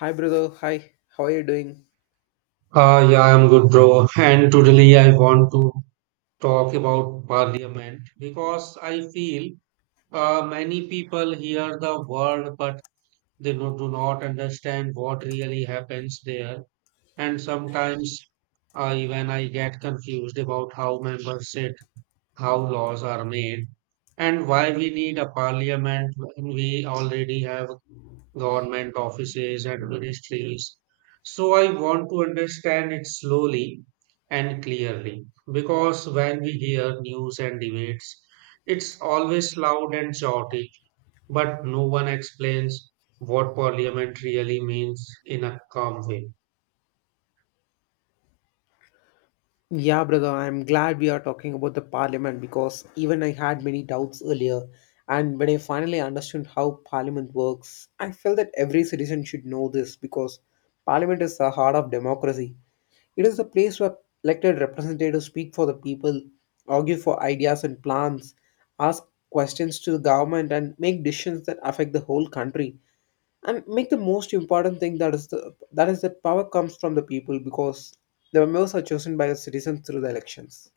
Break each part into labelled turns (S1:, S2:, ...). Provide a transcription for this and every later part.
S1: Hi, brother. Hi, how are you doing?
S2: Yeah, I'm good, bro. And today I want to talk about parliament because I feel many people hear the word but they do not understand what really happens there. And sometimes even I get confused about how members sit, how laws are made, and why we need a parliament when we already have government offices, ministries. So I want to understand it slowly and clearly because when we hear news and debates, it's always loud and chaotic, but no one explains what parliament really means in a calm way.
S1: Yeah, brother, I'm glad we are talking about the parliament because even I had many doubts earlier. And when I finally understood how parliament works, I felt that every citizen should know this because parliament is the heart of democracy. It is the place where elected representatives speak for the people, argue for ideas and plans, ask questions to the government, and make decisions that affect the whole country. And make the most important thing, that is that power comes from the people because the members are chosen by the citizens through the elections.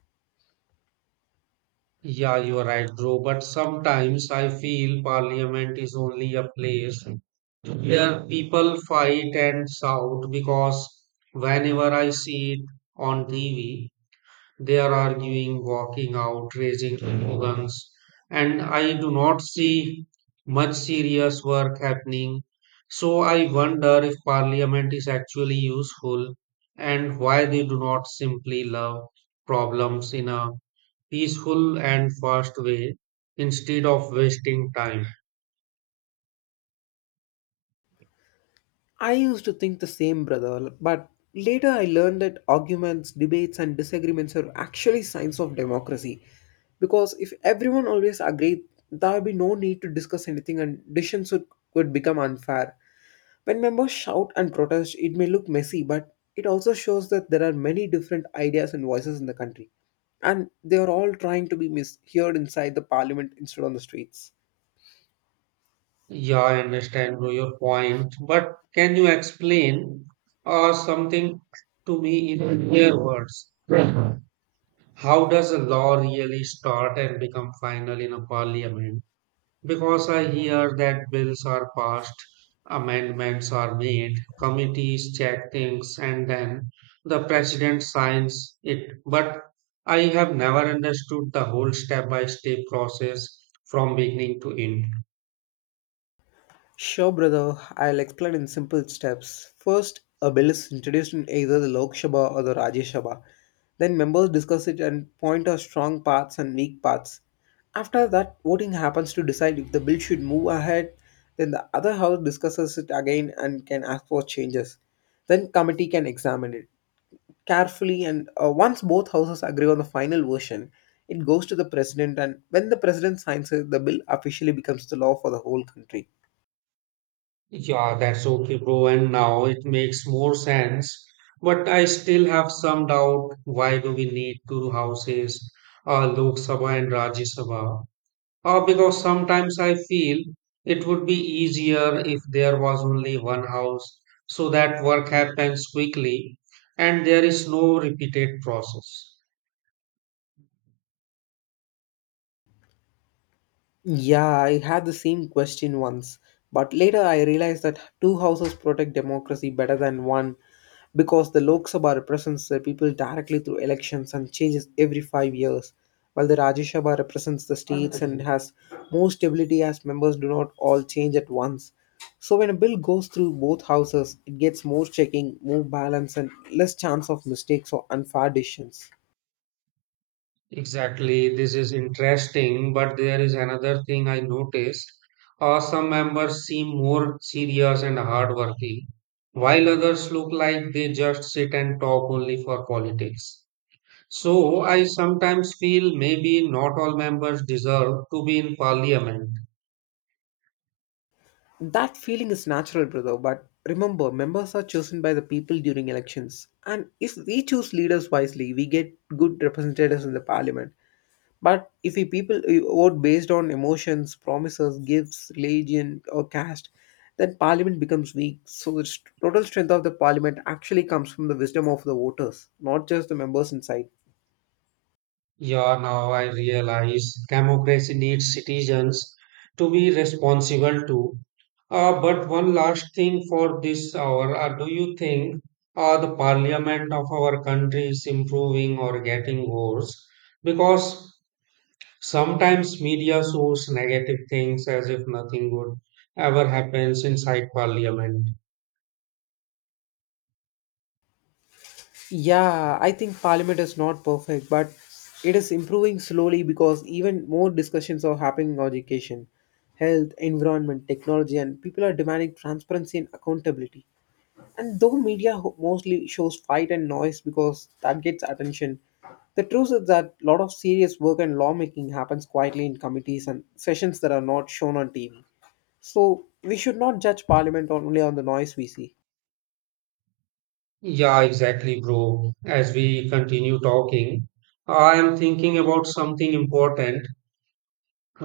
S2: Yeah, you are right, bro. But sometimes I feel parliament is only a place where people fight and shout because whenever I see it on TV, they are arguing, walking out, raising slogans, and I do not see much serious work happening. So I wonder if parliament is actually useful and why they do not simply love problems in a peaceful and fast way instead of wasting time.
S1: I used to think the same, brother, but later I learned that arguments, debates, and disagreements are actually signs of democracy. Because if everyone always agreed, there would be no need to discuss anything, and decisions would become unfair. When members shout and protest, it may look messy, but it also shows that there are many different ideas and voices in the country, and they are all trying to be misheard inside the parliament instead on the streets.
S2: Yeah, I understand your point, but can you explain something to me in clear words? How does a law really start and become final in a parliament? Because I hear that bills are passed, amendments are made, committees check things, and then the president signs it. But I have never understood the whole step by step process from beginning to end.
S1: Sure, brother. I'll explain in simple steps. First, a bill is introduced in either the Lok Sabha or the Rajya Sabha. Then members discuss it and point out strong parts and weak parts. After that, voting happens to decide if the bill should move ahead. Then the other house discusses it again and can ask for changes. Then committee can examine it carefully, and once both houses agree on the final version, it goes to the president, and when the president signs it, the bill officially becomes the law for the whole country.
S2: Yeah, that's okay, bro. And now it makes more sense. But I still have some doubt. Why do we need two houses, Lok Sabha and Rajya Sabha? Because sometimes I feel it would be easier if there was only one house so that work happens quickly and there is no repeated process.
S1: Yeah, I had the same question once, but later I realized that two houses protect democracy better than one because the Lok Sabha represents the people directly through elections and changes every 5 years, while the Rajya Sabha represents the states and has more stability as members do not all change at once. So when a bill goes through both houses, it gets more checking, more balance, and less chance of mistakes or unfair decisions.
S2: Exactly, this is interesting, but there is another thing I noticed. Some members seem more serious and hardworking, while others look like they just sit and talk only for politics. So I sometimes feel maybe not all members deserve to be in parliament.
S1: That feeling is natural, brother, but remember, members are chosen by the people during elections. And if we choose leaders wisely, we get good representatives in the parliament. But if we people vote based on emotions, promises, gifts, religion, or caste, then parliament becomes weak. So the total strength of the parliament actually comes from the wisdom of the voters, not just the members inside.
S2: Yeah, now I realize democracy needs citizens to be responsible too. But one last thing for this hour, do you think the parliament of our country is improving or getting worse? Because sometimes media shows negative things as if nothing good ever happens inside parliament.
S1: Yeah, I think Parliament is not perfect, but it is improving slowly because even more discussions are happening on education, health, environment, technology, and people are demanding transparency and accountability. And though media mostly shows fight and noise because that gets attention, the truth is that a lot of serious work and lawmaking happens quietly in committees and sessions that are not shown on TV. So we should not judge Parliament only on the noise we see.
S2: Yeah, exactly, bro. As we continue talking, I am thinking about something important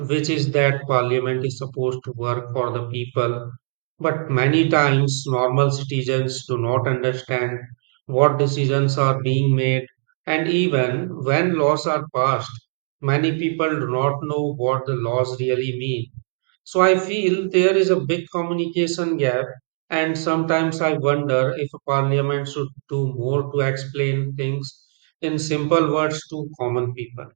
S2: which is that parliament is supposed to work for the people, but many times normal citizens do not understand what decisions are being made, and even when laws are passed, many people do not know what the laws really mean. So I feel there is a big communication gap, and sometimes I wonder if a parliament should do more to explain things in simple words to common people.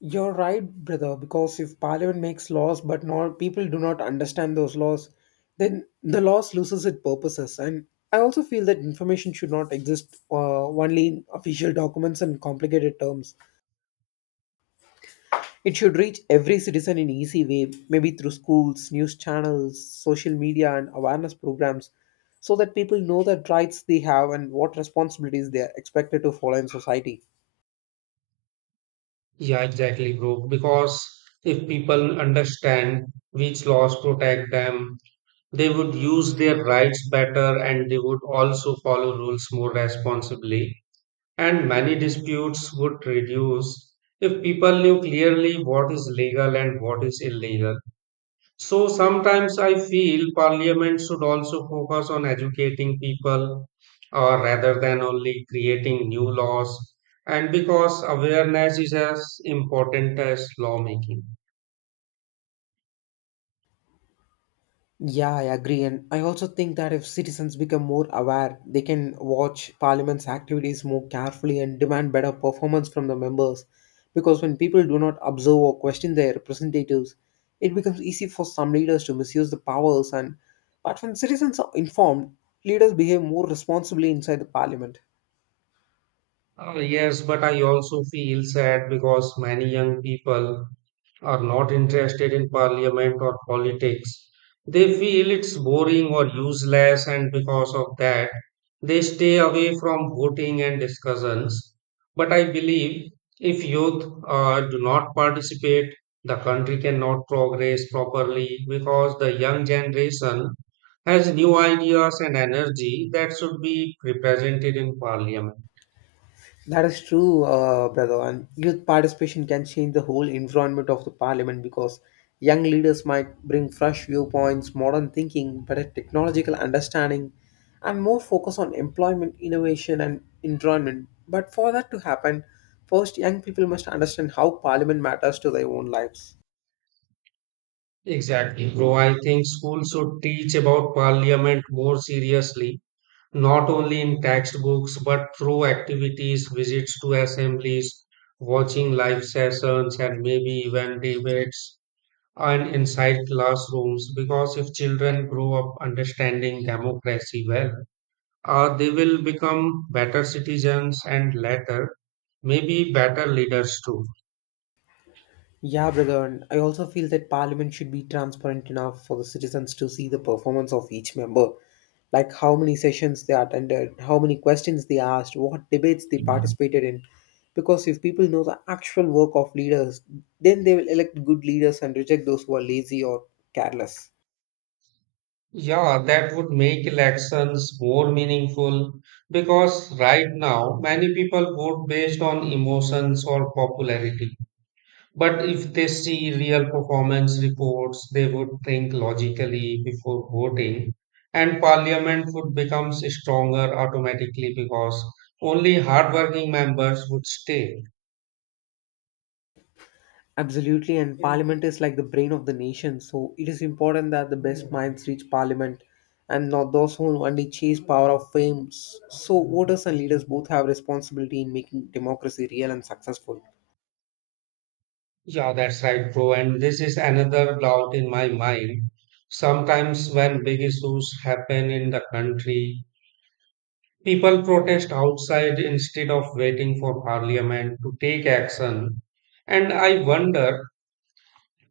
S1: You're right, brother, because if parliament makes laws but not people do not understand those laws, then the laws loses its purposes. And I also feel that information should not exist only in official documents and complicated terms. It should reach every citizen in easy way, maybe through schools, news channels, social media, and awareness programs, so that people know that rights they have and what responsibilities they are expected to follow in society.
S2: Yeah, exactly, bro. Because if people understand which laws protect them, they would use their rights better and they would also follow rules more responsibly. And many disputes would reduce if people knew clearly what is legal and what is illegal. So sometimes I feel parliament should also focus on educating people or rather than only creating new laws and because awareness is as important as lawmaking.
S1: Yeah, I agree. And I also think that if citizens become more aware, they can watch Parliament's activities more carefully and demand better performance from the members. Because when people do not observe or question their representatives, it becomes easy for some leaders to misuse the powers. And but when citizens are informed, leaders behave more responsibly inside the Parliament.
S2: Yes, but I also feel sad because many young people are not interested in parliament or politics. They feel it's boring or useless, and because of that, they stay away from voting and discussions. But I believe if youth do not participate, the country cannot progress properly because the young generation has new ideas and energy that should be represented in parliament.
S1: That is true, brother. And youth participation can change the whole environment of the parliament because young leaders might bring fresh viewpoints, modern thinking, better technological understanding, and more focus on employment, innovation, and environment. But for that to happen, first young people must understand how parliament matters to their own lives.
S2: Exactly, bro. I think schools should teach about parliament more seriously not only in textbooks but through activities, visits to assemblies, watching live sessions, and maybe even debates and inside classrooms. Because if children grow up understanding democracy well, they will become better citizens and later, maybe better leaders too.
S1: Yeah, brother, and I also feel that Parliament should be transparent enough for the citizens to see the performance of each member, like how many sessions they attended, how many questions they asked, what debates they participated in. Because if people know the actual work of leaders, then they will elect good leaders and reject those who are lazy or careless.
S2: Yeah, that would make elections more meaningful because right now many people vote based on emotions or popularity. But if they see real performance reports, they would think logically before voting, and parliament would become stronger automatically because only hardworking members would stay.
S1: Absolutely, and Parliament is like the brain of the nation, so it is important that the best minds reach Parliament and not those who only chase power of fame. So, voters and leaders both have responsibility in making democracy real and successful.
S2: Yeah, that's right, bro. And this is another doubt in my mind. Sometimes, when big issues happen in the country, people protest outside instead of waiting for parliament to take action. And I wonder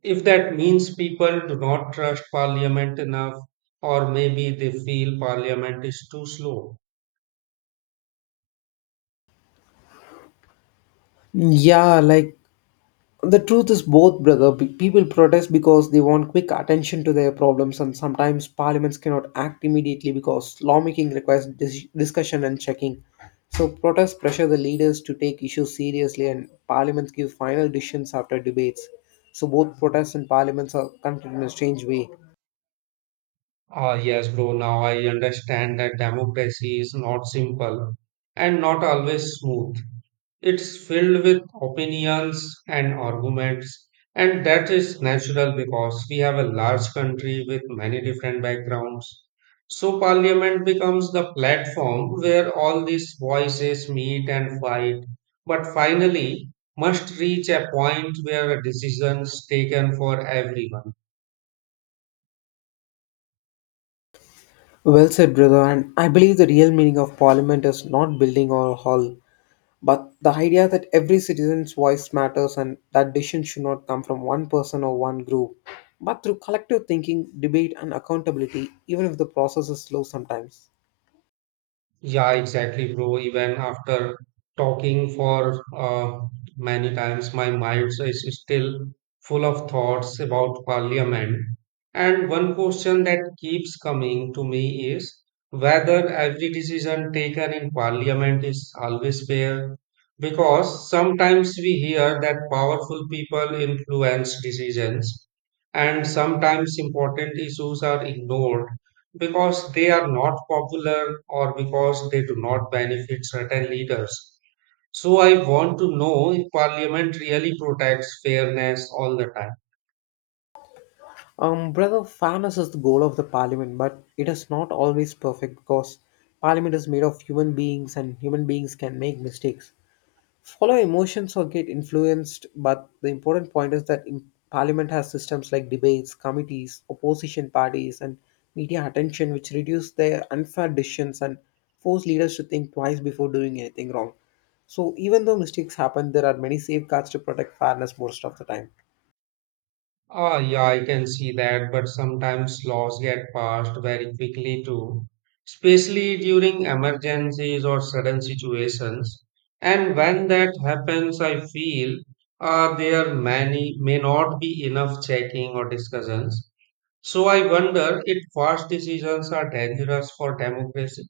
S2: if that means people do not trust parliament enough, or maybe they feel parliament is too slow.
S1: Yeah, like the truth is both, brother. People protest because they want quick attention to their problems, and sometimes parliaments cannot act immediately because lawmaking requires discussion and checking. So, protests pressure the leaders to take issues seriously, and parliaments give final decisions after debates. So, both protests and parliaments are connected in a strange way.
S2: Ah, yes, bro, now I understand that democracy is not simple and not always smooth. It's filled with opinions and arguments, and that is natural because we have a large country with many different backgrounds. So parliament becomes the platform where all these voices meet and fight, but finally must reach a point where a decision is taken for everyone.
S1: Well said, brother. And I believe the real meaning of parliament is not building or hall, but the idea that every citizen's voice matters and that decision should not come from one person or one group, but through collective thinking, debate, and accountability, even if the process is slow sometimes.
S2: Yeah, exactly, bro. Even after talking for many times, my mind is still full of thoughts about Parliament. And one question that keeps coming to me is whether every decision taken in Parliament is always fair. Because sometimes we hear that powerful people influence decisions, and sometimes important issues are ignored because they are not popular or because they do not benefit certain leaders. So I want to know if parliament really protects fairness all the time.
S1: Brother, fairness is the goal of the parliament, but it is not always perfect because parliament is made of human beings, and human beings can make mistakes, follow emotions, or get influenced. But the important point is that in parliament has systems like debates, committees, opposition parties, and media attention, which reduce their unfair decisions and force leaders to think twice before doing anything wrong. So even though mistakes happen, there are many safeguards to protect fairness most of the time.
S2: Ah, yeah, I can see that, but sometimes laws get passed very quickly too, especially during emergencies or sudden situations. And when that happens, I feel there many may not be enough checking or discussions. So I wonder if fast decisions are dangerous for democracy.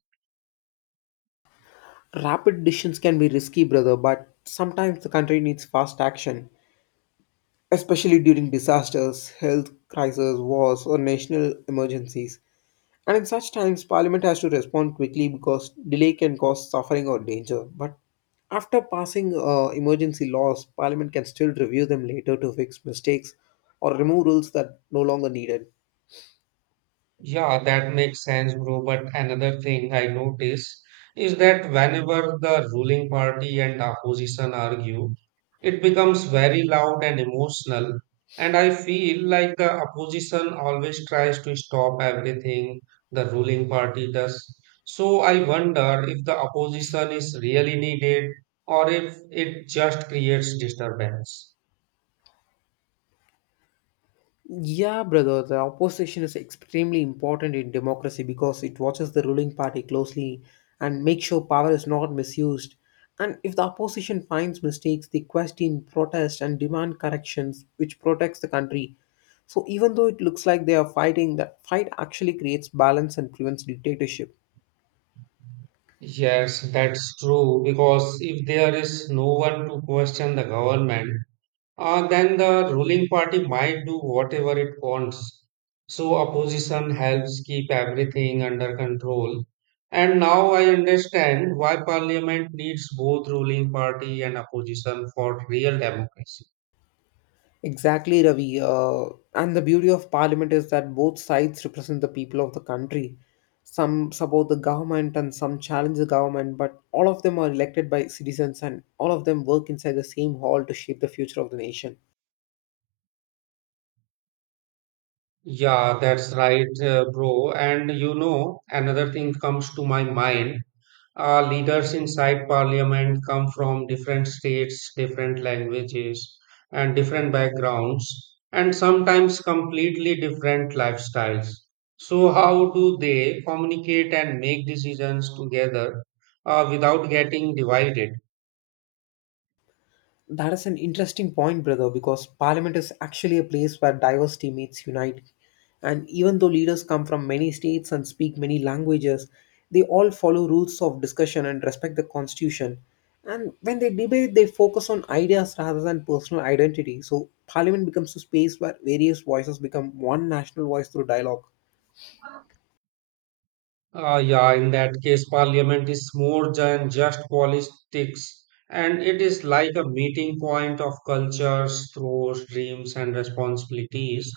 S1: Rapid decisions can be risky, brother, but sometimes the country needs fast action, especially during disasters, health crises, wars, or national emergencies. And in such times, Parliament has to respond quickly because delay can cause suffering or danger. But after passing emergency laws, Parliament can still review them later to fix mistakes or remove rules that no longer needed.
S2: Yeah, that makes sense, bro. But another thing I notice is that whenever the ruling party and opposition argue, it becomes very loud and emotional. And I feel like the opposition always tries to stop everything the ruling party does. So I wonder if the opposition is really needed or if it just creates disturbance.
S1: Yeah, brother, the opposition is extremely important in democracy because it watches the ruling party closely and makes sure power is not misused. And if the opposition finds mistakes, they question, protest, and demand corrections, which protects the country. So even though it looks like they are fighting, that fight actually creates balance and prevents dictatorship.
S2: Yes, that's true. Because if there is no one to question the government, then the ruling party might do whatever it wants. So opposition helps keep everything under control. And now I understand why parliament needs both ruling party and opposition for real democracy.
S1: Exactly, Ravi. And the beauty of parliament is that both sides represent the people of the country. Some support the government and some challenge the government, but all of them are elected by citizens and all of them work inside the same hall to shape the future of the nation.
S2: Yeah, that's right, bro. And you know, another thing comes to my mind. Our leaders inside parliament come from different states, different languages, and different backgrounds, and sometimes completely different lifestyles. So, how do they communicate and make decisions together without getting divided?
S1: That is an interesting point, brother, because parliament is actually a place where diverse teammates unite. And even though leaders come from many states and speak many languages, they all follow rules of discussion and respect the constitution. And when they debate, they focus on ideas rather than personal identity. So, parliament becomes a space where various voices become one national voice through dialogue.
S2: Yeah, in that case, parliament is more than just politics, and it is like a meeting point of cultures, throws, dreams, and responsibilities.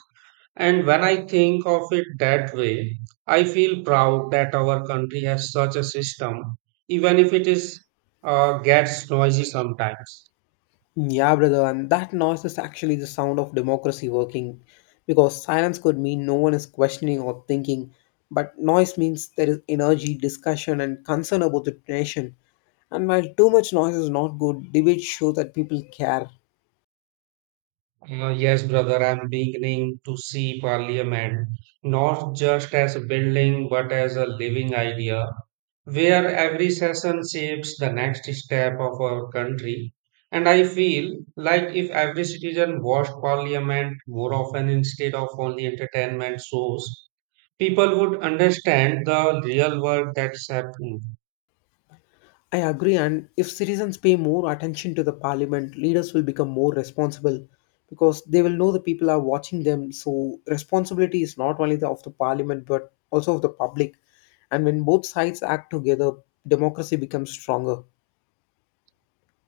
S2: And when I think of it that way, I feel proud that our country has such a system, even if it is gets noisy sometimes.
S1: Yeah, brother, and that noise is actually the sound of democracy working because silence could mean no one is questioning or thinking, but noise means there is energy, discussion, and concern about the nation. And while too much noise is not good, debates show that people care.
S2: Yes, brother, I'm beginning to see parliament not just as a building but as a living idea where every session shapes the next step of our country. And I feel like if every citizen watched parliament more often instead of only entertainment shows, people would understand the real work that's happening.
S1: I agree, and if citizens pay more attention to the parliament, leaders will become more responsible because they will know the people are watching them. So, responsibility is not only the, of the parliament but also of the public. And when both sides act together, democracy becomes stronger.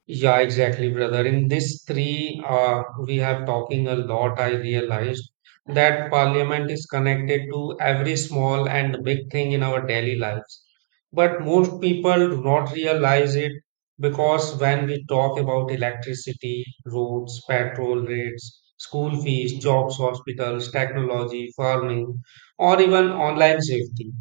S2: Yeah, exactly, brother. In this three, we have talking a lot. I realized that parliament is connected to every small and big thing in our daily lives. But most people do not realize it because when we talk about electricity, roads, petrol rates, school fees, jobs, hospitals, technology, farming, or even online safety.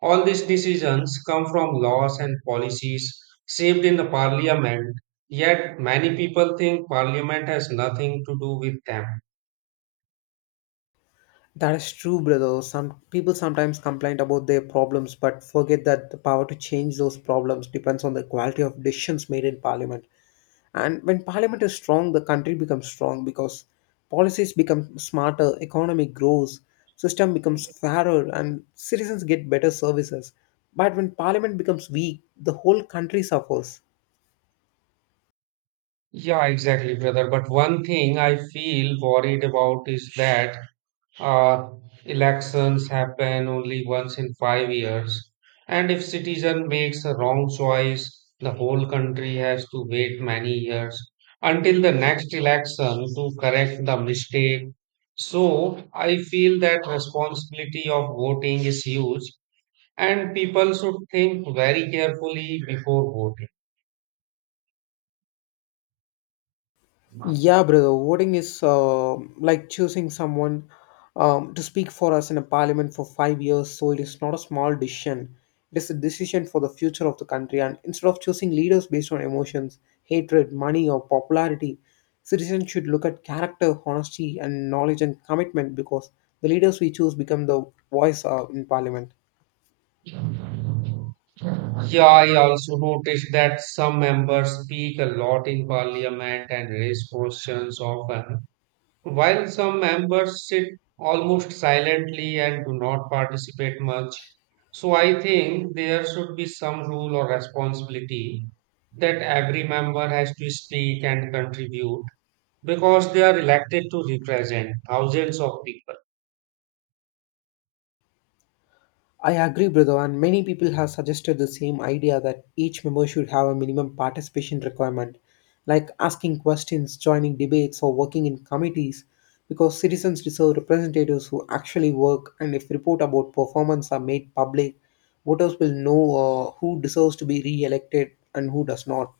S2: All these decisions come from laws and policies shaped in the parliament, yet many people think parliament has nothing to do with them.
S1: That is true, brother. Some people sometimes complain about their problems but forget that the power to change those problems depends on the quality of decisions made in parliament. And when parliament is strong, the country becomes strong because policies become smarter, economy grows, system becomes fairer, and citizens get better services. But when parliament becomes weak, the whole country suffers.
S2: Yeah, exactly, brother. But one thing I feel worried about is that Uh, elections happen only once in 5 years, and if citizen makes a wrong choice, the whole country has to wait many years until the next election to correct the mistake. So I feel that responsibility of voting is huge, and people should think very carefully before voting.
S1: Yeah, brother, voting is like choosing someone to speak for us in a parliament for 5 years, so it is not a small decision. It is a decision for the future of the country, and instead of choosing leaders based on emotions, hatred, money, or popularity, citizens should look at character, honesty, and knowledge and commitment because the leaders we choose become the voice in parliament.
S2: Yeah, I also noticed that some members speak a lot in parliament and raise questions often while some members sit almost silently and do not participate much, so I think there should be some rule or responsibility that every member has to speak and contribute because they are elected to represent thousands of people.
S1: I agree, brother, and many people have suggested the same idea that each member should have a minimum participation requirement, like asking questions, joining debates, or working in committees, because citizens deserve representatives who actually work, and if report about performance are made public, voters will know who deserves to be re elected and who does not.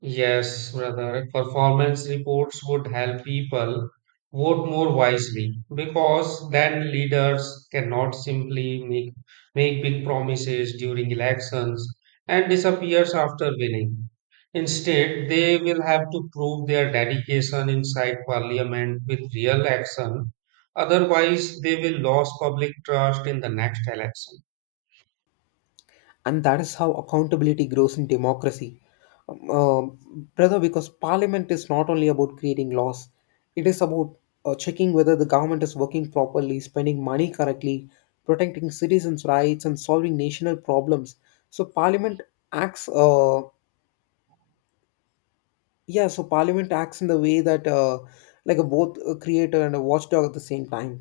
S2: Yes, brother, performance reports would help people vote more wisely because then leaders cannot simply make big promises during elections and disappears after winning. Instead, they will have to prove their dedication inside parliament with real action. Otherwise, they will lose public trust in the next election.
S1: And that is how accountability grows in democracy, Um, uh, brother, because parliament is not only about creating laws. It is about checking whether the government is working properly, spending money correctly, protecting citizens rights, and solving national problems. So parliament acts uh, acts in the way that, like a both a creator and a watchdog at the same time.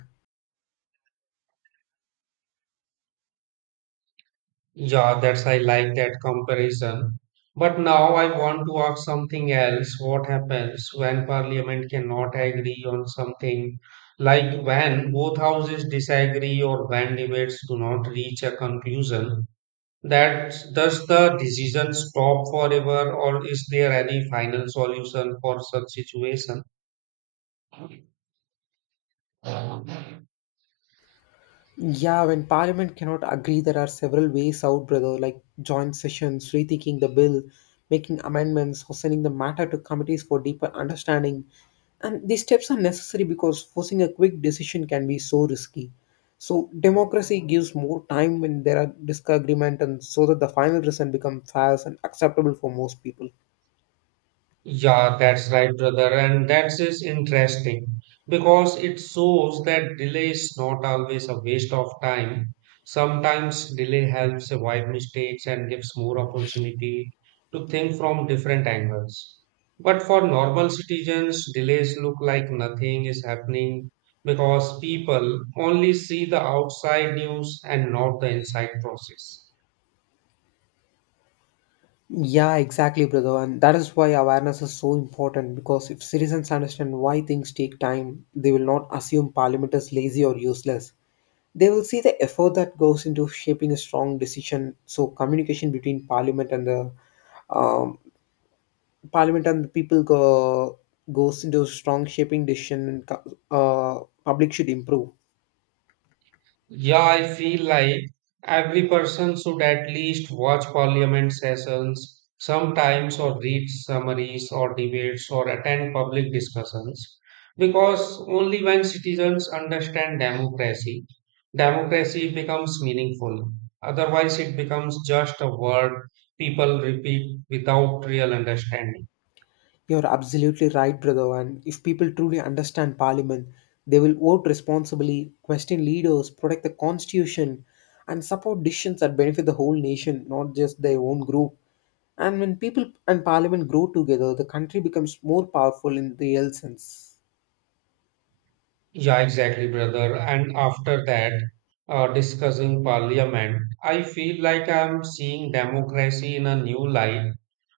S2: Yeah, that's, I like that comparison. But now I want to ask something else. What happens when parliament cannot agree on something, like when both houses disagree or when debates do not reach a conclusion? That does the decision stop forever, or is there any final solution for such situation?
S1: Yeah, when Parliament cannot agree, there are several ways out, brother, like joint sessions, rethinking the bill, making amendments, or sending the matter to committees for deeper understanding. And these steps are necessary because forcing a quick decision can be so risky. So, democracy gives more time when there are disagreement, and so that the final result becomes fair and acceptable for most people.
S2: Yeah, that's right, brother. And that is interesting because it shows that delay is not always a waste of time. Sometimes delay helps avoid mistakes and gives more opportunity to think from different angles. But for normal citizens, delays look like nothing is happening because people only see the outside news and not the inside process.
S1: Yeah, exactly, brother. And that is why awareness is so important, because if citizens understand why things take time, they will not assume parliament is lazy or useless. They will see the effort that goes into shaping a strong decision. So communication between um, parliament and the people goes into strong shaping decision. Public should improve.
S2: Yeah, I feel like every person should at least watch parliament sessions sometimes, or read summaries or debates, or attend public discussions. Because only when citizens understand democracy, democracy becomes meaningful. Otherwise, it becomes just a word people repeat without real understanding.
S1: You're absolutely right, brother. And if people truly understand Parliament, they will vote responsibly, question leaders, protect the constitution, and support decisions that benefit the whole nation, not just their own group. And when people and Parliament grow together, the country becomes more powerful in the real sense.
S2: Yeah, exactly, brother. And after that, discussing parliament, I feel like I'm seeing democracy in a new light.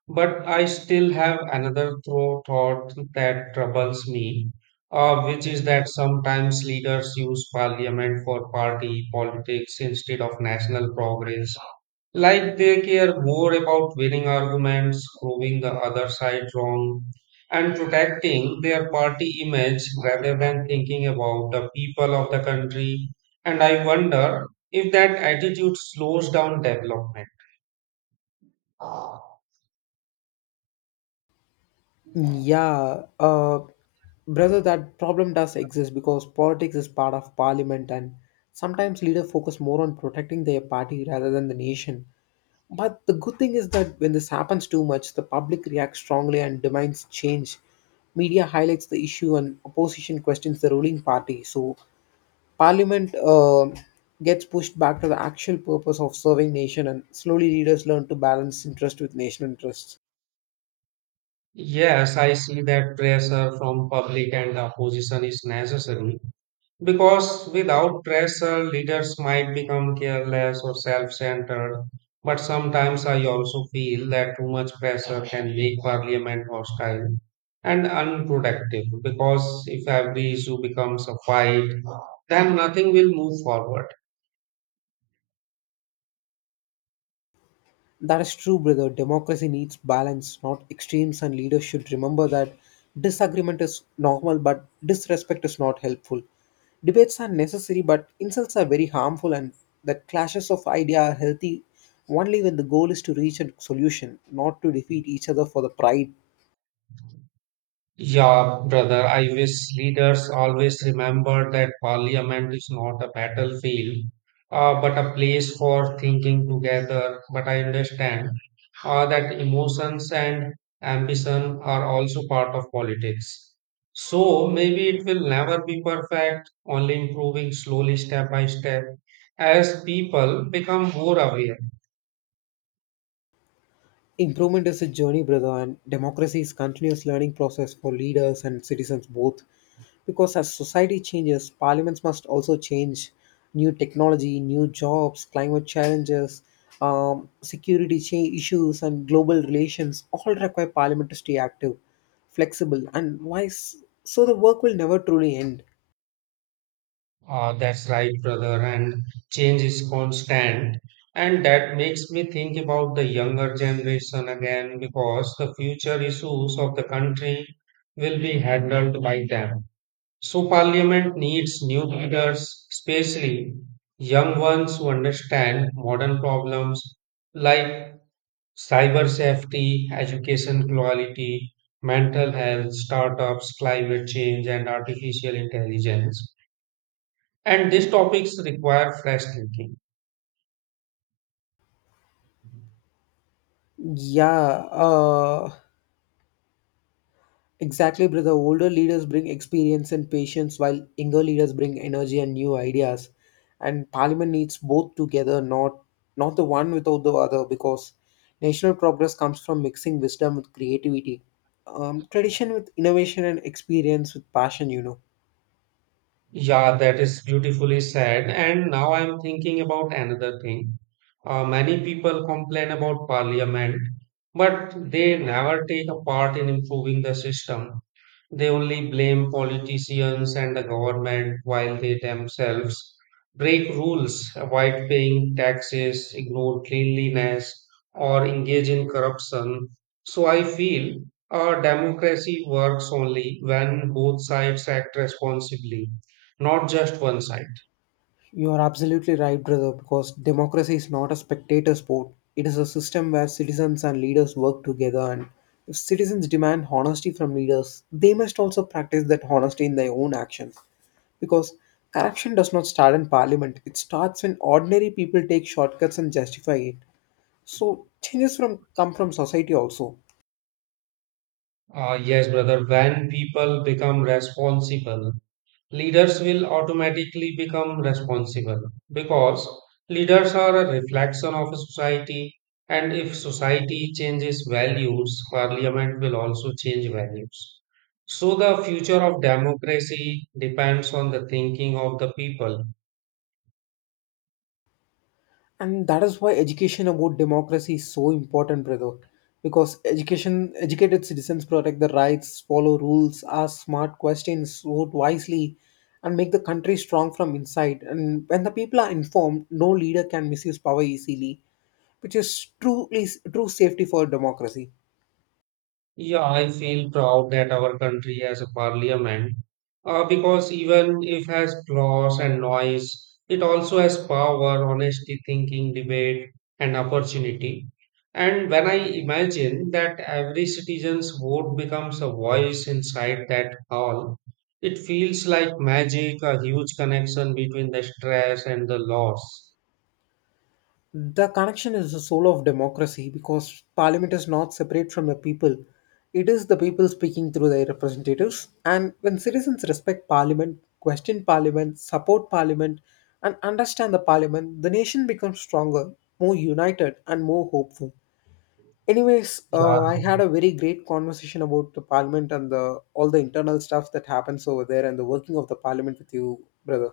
S2: But I still have another throw thought that troubles me, which is that sometimes leaders use parliament for party politics instead of national progress like they care more about winning arguments, proving the other side wrong, and protecting their party image rather than thinking about the people of the country. And I wonder if that attitude slows down development.
S1: Yeah, uh, Brother, that problem does exist because politics is part of parliament, and sometimes leaders focus more on protecting their party rather than the nation. But the good thing is that when this happens too much, the public reacts strongly and demands change. Media highlights the issue and opposition questions the ruling party. So parliament gets pushed back to the actual purpose of serving nation, and slowly leaders learn to balance interest with national interests.
S2: Yes, I see that pressure from public and opposition is necessary, because without pressure, leaders might become careless or self centered. But sometimes I also feel that too much pressure can make parliament hostile and unproductive. Because if every issue becomes a fight, then nothing will move forward.
S1: That is true, brother. Democracy needs balance, not extremes, and leaders should remember that disagreement is normal, but disrespect is not helpful. Debates are necessary, but insults are very harmful, and that clashes of idea are healthy only when the goal is to reach a solution, not to defeat each other for the pride.
S2: Yeah, brother, I wish leaders always remember that parliament is not a battlefield, but a place for thinking together. But I understand that emotions and ambition are also part of politics. So maybe it will never be perfect, only improving slowly step by step as people become more aware.
S1: Improvement is a journey, brother, and democracy is continuous learning process for leaders and citizens both. Because as society changes, parliaments must also change. New technology, new jobs, climate challenges, security issues, and global relations all require parliament to stay active, flexible, and wise. So the work will never truly end.
S2: Ah, that's right, brother. And change is constant. And that makes me think about the younger generation again because the future issues of the country will be handled by them. So, parliament needs new leaders, especially young ones who understand modern problems like cyber safety, education quality, mental health, startups, climate change, and artificial intelligence. And these topics require fresh thinking.
S1: Yeah. Uh, Exactly, brother. Older leaders bring experience and patience, while younger leaders bring energy and new ideas. And Parliament needs both together, not the one without the other, because national progress comes from mixing wisdom with creativity, tradition with innovation, and experience with passion, you know.
S2: Yeah, that is beautifully said. And now I'm thinking about another thing. Many people complain about parliament, but they never take a part in improving the system. They only blame politicians and the government while they themselves break rules, avoid paying taxes, ignore cleanliness, or engage in corruption. So I feel a democracy works only when both sides act responsibly, not just one side.
S1: You are absolutely right, brother, because democracy is not a spectator sport. It is a system where citizens and leaders work together, and if citizens demand honesty from leaders, they must also practice that honesty in their own actions. Because corruption does not start in parliament, it starts when ordinary people take shortcuts and justify it. So, changes from come from society also.
S2: Yes, brother, when people become responsible, leaders will automatically become responsible because leaders are a reflection of a society and if society changes values parliament will also change values so the future of democracy depends on the thinking of the people.
S1: And that is why education about democracy is so important, brother, because education educated citizens protect the rights, follow rules, ask smart questions, vote wisely, and make the country strong from inside. And when the people are informed, no leader can misuse power easily, which is truly true safety for democracy.
S2: Yeah, I feel proud that our country has a parliament because even if has flaws and noise, it also has power, honesty, thinking, debate, and opportunity. And when I imagine that every citizen's vote becomes a voice inside that hall, it feels like magic, a huge connection between the stress and the loss.
S1: The connection is the soul of democracy because parliament is not separate from the people. It is the people speaking through their representatives. And when citizens respect parliament, question parliament, support parliament, and understand the parliament, the nation becomes stronger, more united, and more hopeful. Anyways,
S2: Yeah,
S1: I had a very great conversation about the parliament and the all the internal stuff that happens over there and the working of the parliament with you, brother.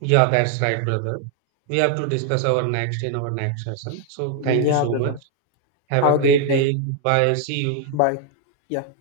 S2: yeah, that's right, brother. We have to discuss our next in our next session. So thank you
S1: Yeah,
S2: so much.
S1: brother.
S2: Have a
S1: Have a
S2: great
S1: great day.
S2: day. Bye. See you.
S1: Bye. Yeah.